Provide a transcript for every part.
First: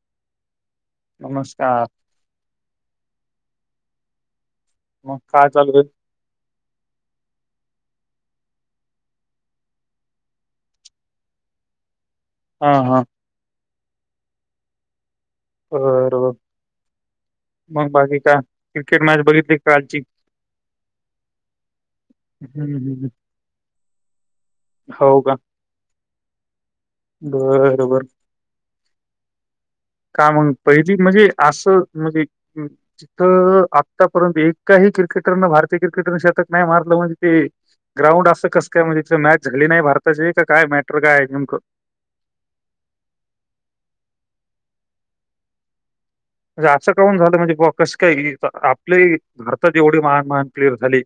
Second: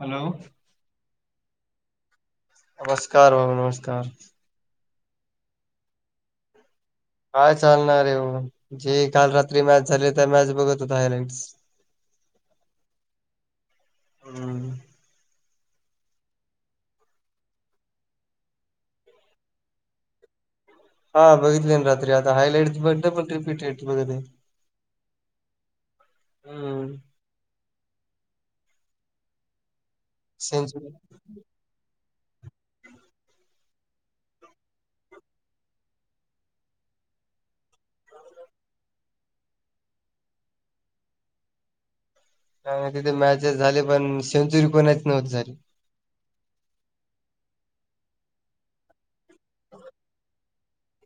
Hello! नमस्कार! नमस्कार बाबू नमस्कार! मग काय चालू हे काय चालणार आहे हो जे काल रात्री मॅच झाली त्या मॅच बघत होताे हायलाईट हा हा हम्म होयर मग बाकी काय क्रिकेट मॅच बघितली कालची हा बघितले ना रात्री आता हं, हायलाईट हं, हं. बघते पण रिपीटट बघत हो हम् बरोबर का म्हग सेंचुरी पहिली म्हणजे असं म्हणजे तर आतापर्यंत एकाही क्रिकेटरन भारतीय क्रिकेटरने शतक नाही मारलं म्हणजे ते ग्राउंड असं कस काय म्हणजे तिथे मॅच झाली नाही भारताची का काय मॅटर काय आहे नेमकं ह तिथे मॅचेस झाले पण सेंचुरी कोणाच नव्हती झाली. म्हणजे असं काून झालं म्हणजे बाे कस काय हि आपली भारतात एवढी महान महान प्लेअर झाली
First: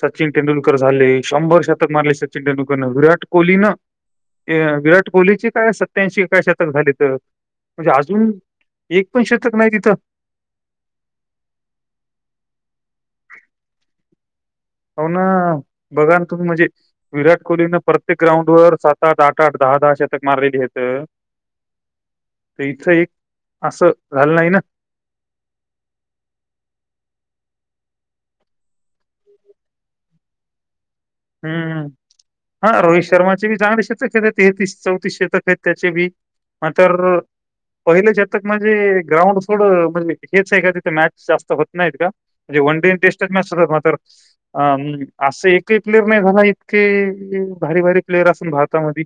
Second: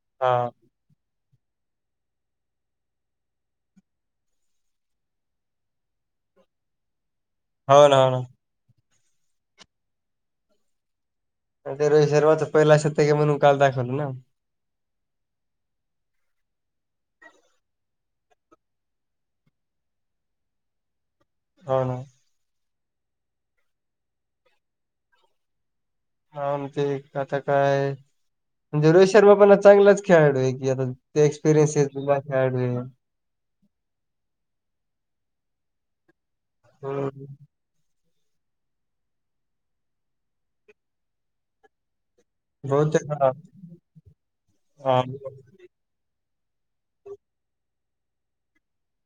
सचिन हा तेंडुलकर झाले शंभर शतक मारले सचिन तेंडुलकरन विराट कोहली न ये विराट कोहलीची काय सत्याऐंशी एकाय शतक झाले तर हो म्हणजे ना हो अजून ना एक पण शतक नाही तिथं अ ते रोहित शर्माचं पहिला शतक आहे म्हणून काल दाखवलं ना हो ना बघा ना तुम्ही म्हणजे विराट कोहलीने प्रत्येक ग्राऊंड वर सात आात आठ आठ दहा दहा शतक मारलेली हेत होना तर इथं एक असं झालं नाही ना? हा मग ते आता काय म्हणजे रोहित शर्मा पण चांगलाच खेळाडू आहे की आता ते हम्म एक्सपिरियन्सतला खेळाडू हा आहे. रोहित शर्माचे चांगले शतक केलेत तेतीस चौतीस शतक आहेत त्याचे बी मात्र हम्म. पहिले शतक म्हणजे ग्राउंड सोड म्हणजे हेच आहे का तिथे मॅच जास्त होत नाहीत का म्हणजे वन डे बहुतेक हा टेस्टच्या मॅच तर मात्र अं हा. असं एक प्लेर नाही झाला इतके भारी भारी प्लेअर असून भारतामधी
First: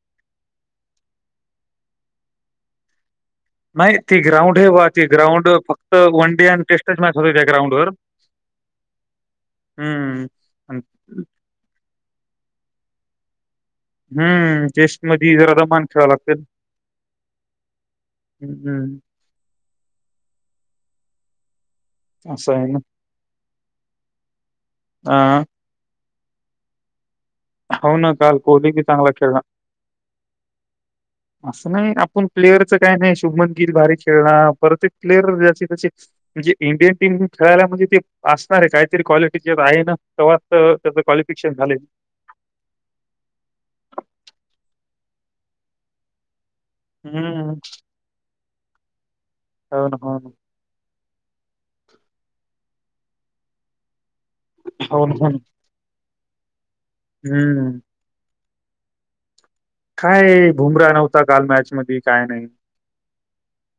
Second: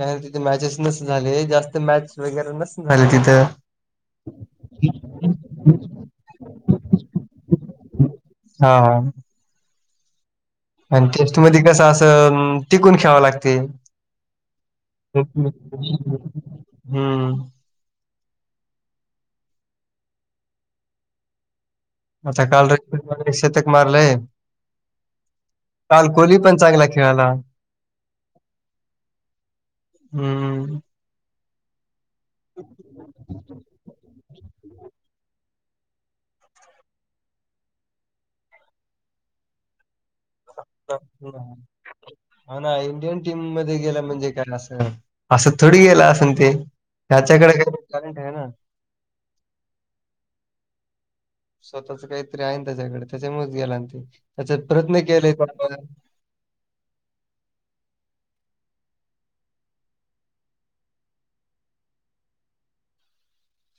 का तिथे मॅचेस नसणा झाले जास्त मॅच वगैरे नसणा झाले तिथं नाही ती ग्राउंड आहे बा ती ग्राउंड फक्त वन डे आणि टेस्टच मॅच होते त्या ग्राउंड वर हाव हम्म अन- आणि टेस्टमध्ये कसं असं टिकून खेळावं लागतंय. हम्म टेस्टमध्ये जरा दमान खेळावं लागतंय हम्म हम्म आता असं आहे काल ना [unintelligible] शतक मारलंय. अ काल कोहली पण चांगला खेळला हो ना काल कोहली बी चांगला खेळला. हम्म असं नाही आपण प्लेयरचं काय नाही शुबमन गिल भारी खेळला परत एक प्लेयर ज्याचे तसे म्हणजे इंडियन टीमहून खेळायला म्हणजे ते असणार आहे काहीतरी क्वालिटी गेम आहे ना? तेव्हा तर त्याचं क्वालिफिकेशन झालंय. हा ना इंडियन टीममध्ये गेला म्हणजे काय असणार आहे. असं थोडी गेलं असण ते हम्म. त्याच्याकडे काही ट्यालेंट आहे ना. हो ना हो ना. स्वतःच काहीतरी आहे ना त्याच्याकडे त्याच्यामुळेच गेला आणखी याच्यात प्रयत्न हो ना, हो केले ना. हम्म काय बुमराह नव्हता काल मॅचमध्ये काय नाही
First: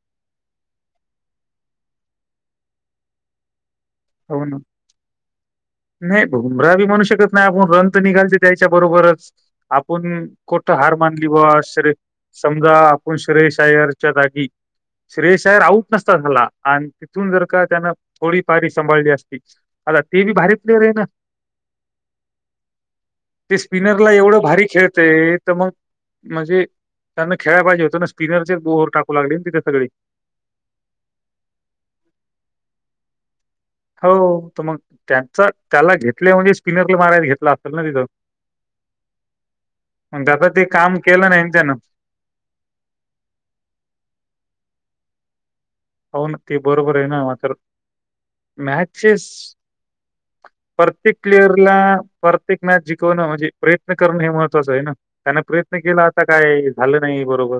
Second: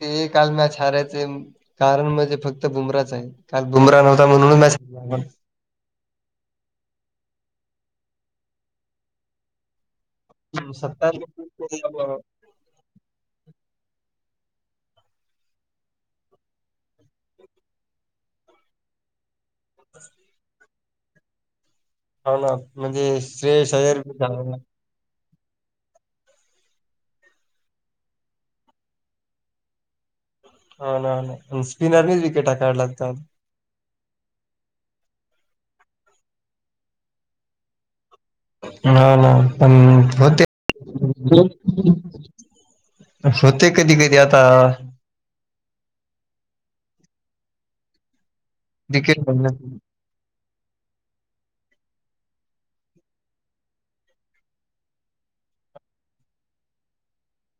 ते काल मॅच हरायचे कारण म्हणजे फक्त बुमराच आहे काल बुमराह नव्ह ता हो ना. म्हणून मॅच [unintelligible] नाही बुमराह बी म्हणू शकत नाही आपण रन तर निघालते त्यांच्या बरोबरच. आपण कोठं हार सत्तार मानली बा श्रे समजा आपण श्रेयस अय्यरच्या जागी श्रेयस अय्यर आऊट नसता झाला आणि तिथून जर का त्यानं थोडी पारी सांभाळली असती आता ते बी भारीच प्लेयर आहे ना? हो ना म्हणजे ते श्रेयस अय्यर स्पिनरला बी झाला. एवढं हो भारी खेळतंय तर मग म्हणजे त्यानं खेळाय पाहिजे होतं ना स्पिनरचे ओव्हर टाकू लागली तिथे सगळी. हां ना हां ना आणि स्पिनरनीच विकेटा काढल्यात काल. हो तर मग त्यांचा त्याला घेतलंय म्हणजे स्पिनरला मारायला घेतलं असल ना तिथं. हां ना पण मग म ते त्याचा काम केलं नाही ना त्यानं [unintelligible] होते कधी कधी आता. हो ना ते बरोबर आहे ना मातर मॅचेस विकेट प्रत्येक प्लेअरला प्रत्येक मॅच जिकवणं म्हणजे प्रयत्न करणं हे महत्त्वाचं आहे ना? त्यान प्रयत्न केलं आता काय झालं नाही बरोबर.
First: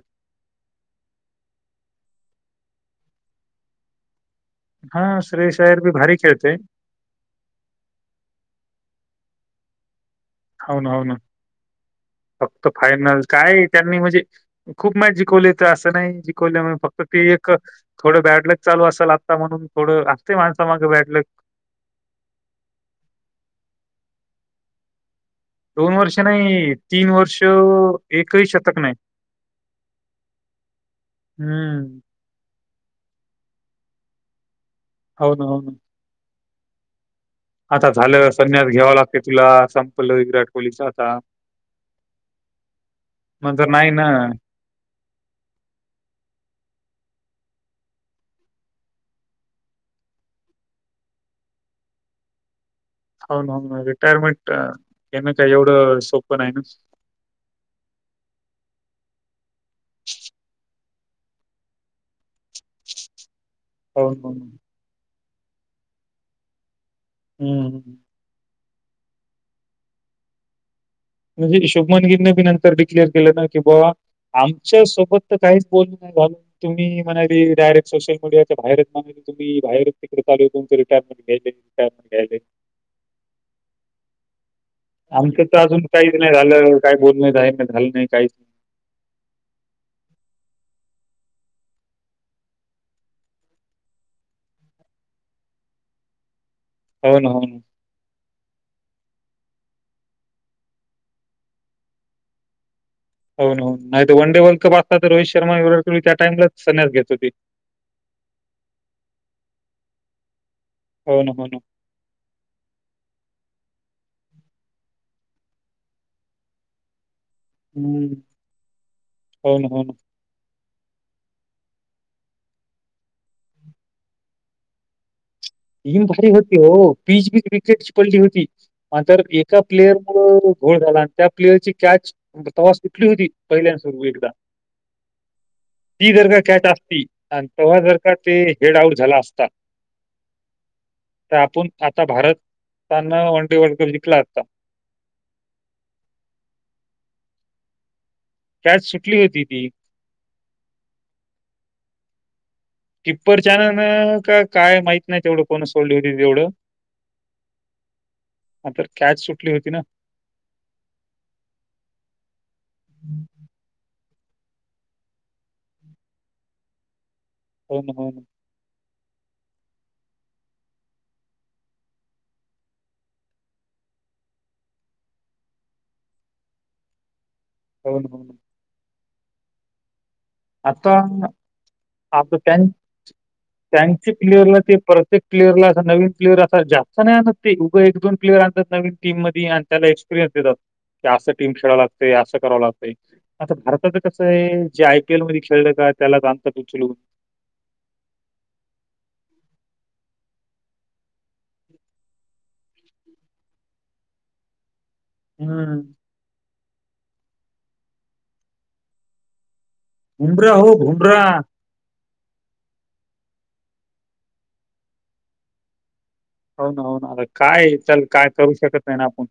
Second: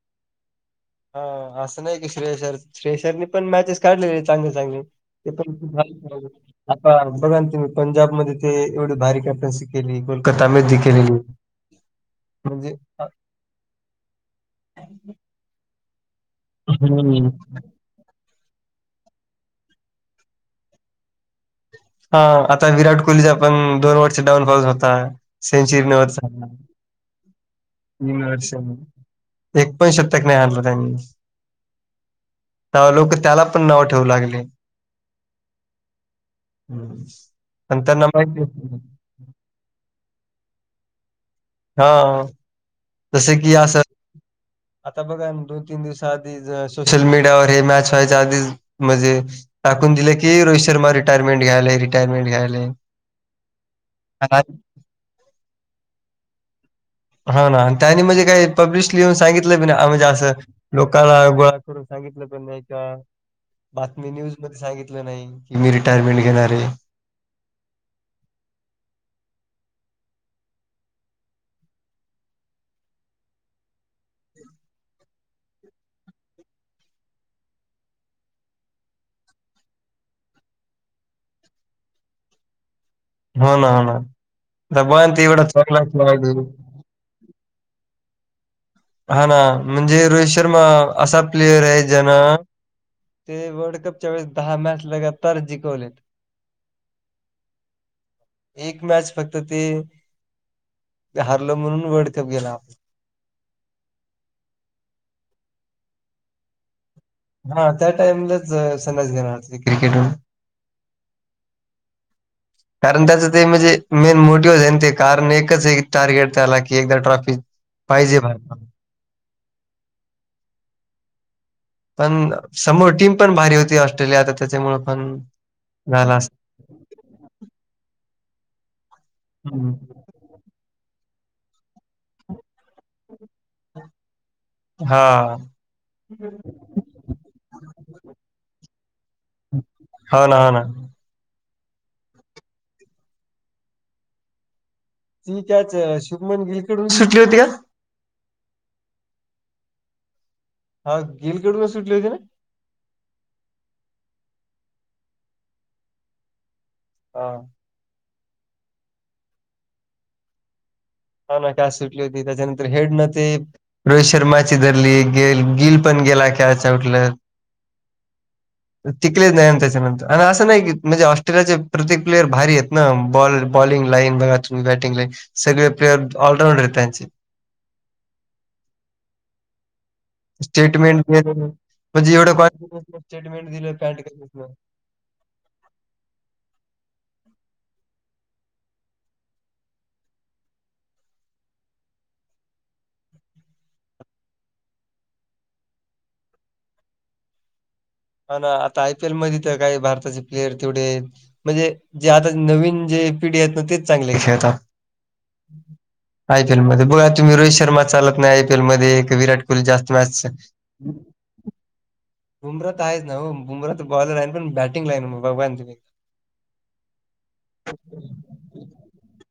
हां असं नाही की श्रेयस अय्यर श्रेयस अय्यरने पण मॅचेस काढलेले आहेत. चांगले चांगले हां, ते श्रेयस पण [unintelligible] अय्यर बी भारी खेळतोय. हां बघा ना तुम्ही पंजाबमध्ये ते एवढी भारी कॅप्टन्सी केली कोलकातामध्ये हो ना, हो ना. केली फक्त म्हणजे फायनल काय त्यांनी म्हणजे खूप मॅच जिकवले तर असं नाही जिकवल्यामुळे फक्त हम्म. ते एक थोडं बॅडलग चालू असल आता म्हणून थोडं असतेय माणसा मागं बॅडलग. हा आता विराट कोहलीचा पण दोन वर्ष डाऊन फॉल होता. सेंचुरी वर्ष नाही वर्ष [unintelligible] तीन एकही वर्षांनी. शतक नाही. एक पण शतक नाही हाणला त्यांनी. हम्म. तवा लोकं त्याला पण नाव ठेवू लागले. हो ना हो ना. हम्म. आता झालं संन्यास घ्यावा लागतं तुला संपलं विराट कोहलीचं आता. हा जस की नंतर असं नाही ना. आता बघा त दोन तीन दिवसा आधी सोशल मीडियावर हे मॅच व्हायचे आधीच म्हणजे टाकून दिलं की रोहित शर्मा रिटायरमेंट्याय रिटायरमें घ्याय हो ना ना रिटायरमेंट येणं का एवढं सोपं आहे ना हा ना त्यांनी म्हणजे काही पब्लिश लिऊन सांगितलं बी म्हणजे असं लोकांना गोळा करून सांगितलं पण नाही का हो बातमी ना, न्यूज हो मध्ये ना. सांगितलं नाही की मी रिटायरमेंट घेणार आहे हम्म म्हणजे हिशोमनगिरने बी नंतर डिक्लेअर केलं ना की बाबा आमच्या सोबत तर काहीच बोल नाही घलून तुम्ही म्हणाली डायरेक्ट सोशल मीडियाच्या बाहेरच म्हणा तुम्ही बाहेर तिकडे ल रिटायमेंट रिटयरमेट घ्यायले हो ना हो ना तर ब त एवढं चगला काय बोलण नाही आहे मी झालं नाही काही हा ना म्हणजे रोहित शर्मा असा प्लेयर आहे ज्याना ते वर्ल्ड कपच्या वेळेस दहा मॅच लगत तरार जिकवलेत हो ना हो ना एक मॅच फक्त ते हारलं म्हणून वर्ल्ड कप गेला आपण होन नाही वन डे वर्ल्ड कप असला तर रोहित शर्मा त्या टामलाच संन्यास घेत होती हा त्या टाइमलाच संन्यास घेणारते क्रिकेट हो ना हो ना कारण त्याच ते म्हणजे मेन मोटिव्हज आहे ना ते कारण एकच एक टार्गेट त्याला की एकदा ट्रॉफी हम्म पाहिजे भारताला. हो ना हो ना. पण समोर टीम पण भारी होती ऑस्ट्रेलिया तर त्याच्यामु पण टीम झाला भारी असं. होती हो पीच बी विकेटची पडली होती मंत एका हम्म. प्लेयर मु गोळ झाला आणि त्या प्लेयर ची कॅच तवास कुठली होती पहिल्यांद सुरू एकदा हा ती जर का कॅट असती आणि तेव्हा जर का ते हेड आउट झाला असता. हा ना ह ना. तर आपण आता भारतना वन डे वर्ल्ड कप जिंकला असता. ती कायच शुभमन गिलकडून सुटली होती का? कॅच सुटली होती ती हा गिल काडू का सुट होती ना. किप्पर न का काय माहत नाही तेवढं कोण सोडली होती तेवढं. ह. आ तर कॅच सुटली होती ना. हा ना कास सुटली होती त्याच्यानंतर हेड न ते रोहित शर्माची धरली गे गिल पण गेला खेळाच उठलं. होन होन. तिकलेच नाही त्याच्यानंतर आणि असं नाही की म्हणजे ऑस्ट्रेलियाचे प्रत्येक प्लेयर भारी आहेत ना बॉल बॉलिंग लाईन बघा तुम्ही बॅटिंग लाईन सगळे प्लेअर ऑलराऊंडर आहेत त्यांचे होन हो. आता स्टेटमेंट म्हणजे एवढं कॉन्फिडन्स स्टेटमेंट दिलं त्यांचे पॅन्ट प्लेयरला ते परत प्रत्येक प्लेअरला अस नवीन प्लेअर असा जास्त नाही आणत ते उगं एक दोन प्लेयर आणतात नवीन टीम मध्ये आणि त्याला अस टीम खेळा लागते असं कराव लाग आता भारताच कस आहे. [unintelligible] खेळलं काय त्याला जाणतात उचलू. हा ना आता आयपीएल मध्ये तर काही भारताचे प्लेयर तेवढे म्हणजे जे आता नवीन जे पिढी आहेत ना तेच चांगले खेळतात. हं. आयपीएल मध्ये बघा तुम्ही रोहित शर्मा चालत नाही आयपीएल मध्ये विराट ु जास्त मॅच बुमराह हो बुमराह. बुमराात आहेच ना बुमराात बॉलर आहे पण बॅटिंग लाई ना मग बघवान तु हो ना हो ना काय चल काय करू शकत नाही ना आपण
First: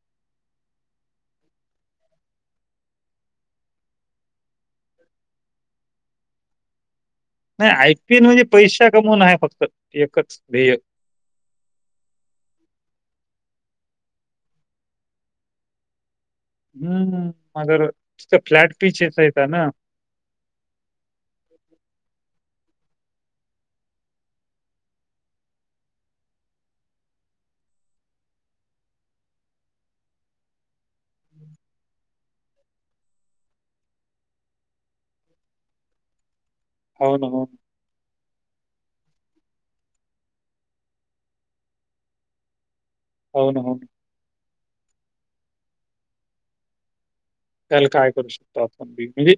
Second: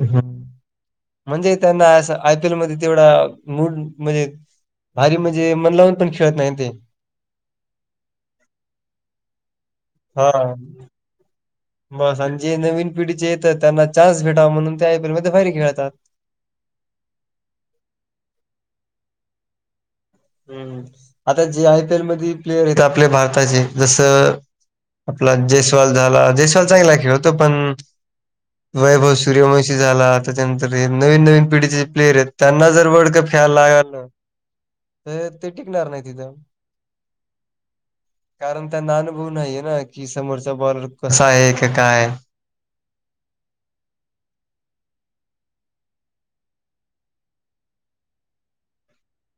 ह म्हणजे त्यांना असं आयपी एल मध्ये तेवढा मूड म्हणजे अरे म्हणजे मन लावून पण खेळत नाही ते नाही आयपीएन म्हणजे पैसा कमवण आहे फक्त एकच ध्येय म आता जे नवीन पिढीचे येतात त्यांना चान्स भेटावा म्हणून ते आयपी एल मध्ये बाहेर खेळतात. हम्म मगर फ्लॅट [unintelligible] फीचर्स यता ना. हम् आता जे आयपी एल मध्ये प्लेयर आहेत आपल्या भारताचे जसं. आपला जयस्वाल झाला जयस्वाल चांगला खेळतो पण [unintelligible] वैभव सूर्यवंशी झाला त्याच्यानंतर हे नवीन नवीन पिढीचे जे प्लेयर आहेत त्यांना जर वर्ल्ड कप खेळाला. तर ते टिकणार नाही तिथं. होन हो. कारण त्याना अनुभऊ नाहीये ना की समोरचा बॉलर कसा आहे का काय? होन भाऊ. त्याला काय करू शकतो आप आपण बी म्हंजे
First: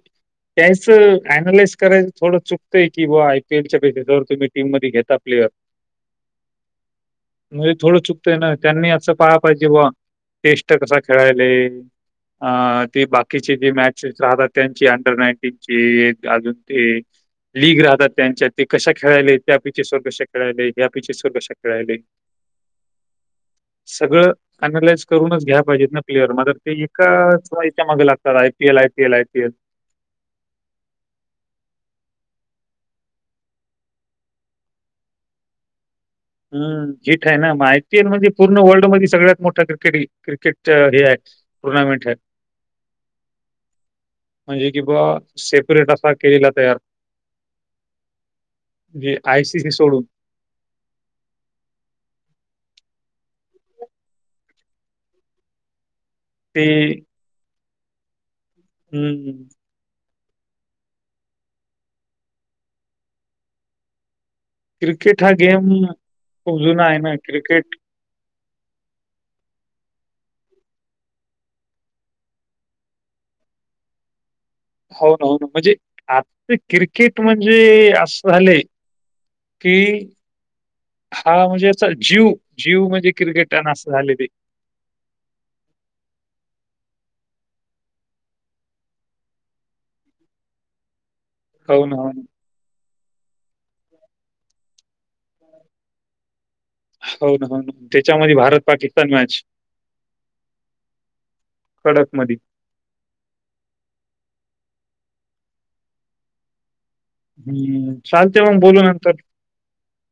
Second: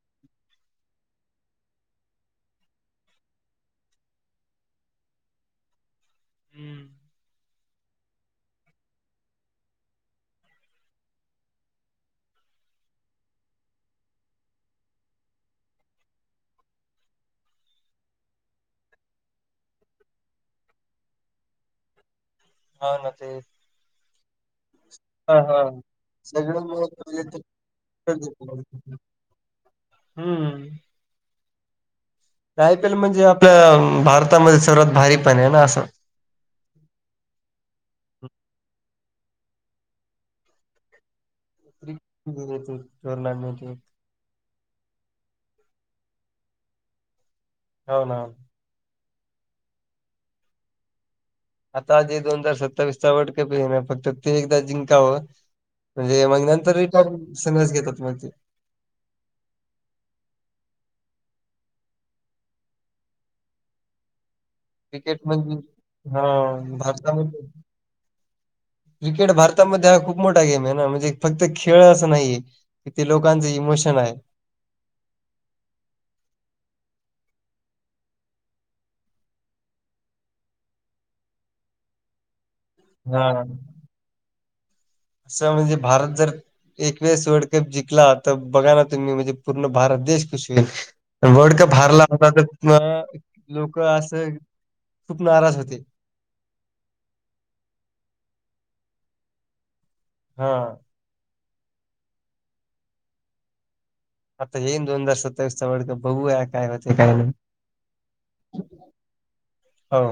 त्याच अनालाइस करायच थोडं चुकंय की बुवा आयपीएलच्या बेसिस वर तुम्ही टीम मध्ये घेता प्लेअर [unintelligible] हम्म. म्हणजे थोडं चुकतंय ना त्यांनी असं पाहा पाहिजे बुवा टेस्ट कसा खेळायले. आ. ती बाकीची जी मॅचेस राहतात त्यांची अंडर नाईन्टीन ची अजून ते लीग राहतात त्यांच्यात ते कशा खेळायले त्या [unintelligible] खेळायले ह्या पिे [unintelligible] कसा खेळायले हा ना ते सगळं अनलाइज हा करूनच घ्या हा पाहिजेत ना प्लेअर म् सगळं ते मिळून एका म्हणजे ते याच्यामागे लागतात आयपीएल जिंकलं. आयीएल आयपीएल हम्म आयपी एल म्हणजे आपल्या भारतामध्ये सर्वात भारी पण आहे ना असं हम् हीठ आहे ना मग आय पीएल म्हणजे पूर्ण वर्ल्ड मध्ये सगळ्यात मोठा क्रिकेट क्रिकेट हे आहे टुर्नामेंट आहे. [unintelligible] म्हणजे की बुवा सेपरेट असा केलेला तयार होन जे आय सीसी सोडून आता जे दोन हजार सत्तावीस चा वर्ल्ड कप ये ना फक्त ते एकदा जिंकावं म्हणजे मग ते नंतर [unintelligible] घेतात मग ते हम्म क्रिकेट हा गेम खूप हां. जुना आहे ना भारतामध्ये क्रिकेट क्रिकेट भारतामध्ये हा खूप मोठा गेम आहे ना म्हणजे फक्त खेळ असं नाहीये किती लोकांच इमोशन आहे हो ना हो ना म्हणजे आजच क्रिकेट म्हणजे असं झालंय कि हा म्हणजे अस जीव जीव म्हणजे हां. क्रिकेट अन् अस झाले ते असं म्हणजे भारत जर एकवेस वर्ल्ड कप जिंला तर बघा ना तुम्ही म्हणजे पूर्ण भारत देश कुशी होईल वर्ल्ड कप हो ना, हारला हो ना. होता तर लोक असं खूप नाराज होते हो ना हो त्याच्यामध्ये भारत पाकिस्तान मॅच हा कडक मध आत्ता हे दोन हजार सत्तावीस चा वल्ड कप बघुया काय [unintelligible] काय हम्म चालते मग बोलू नंतर हो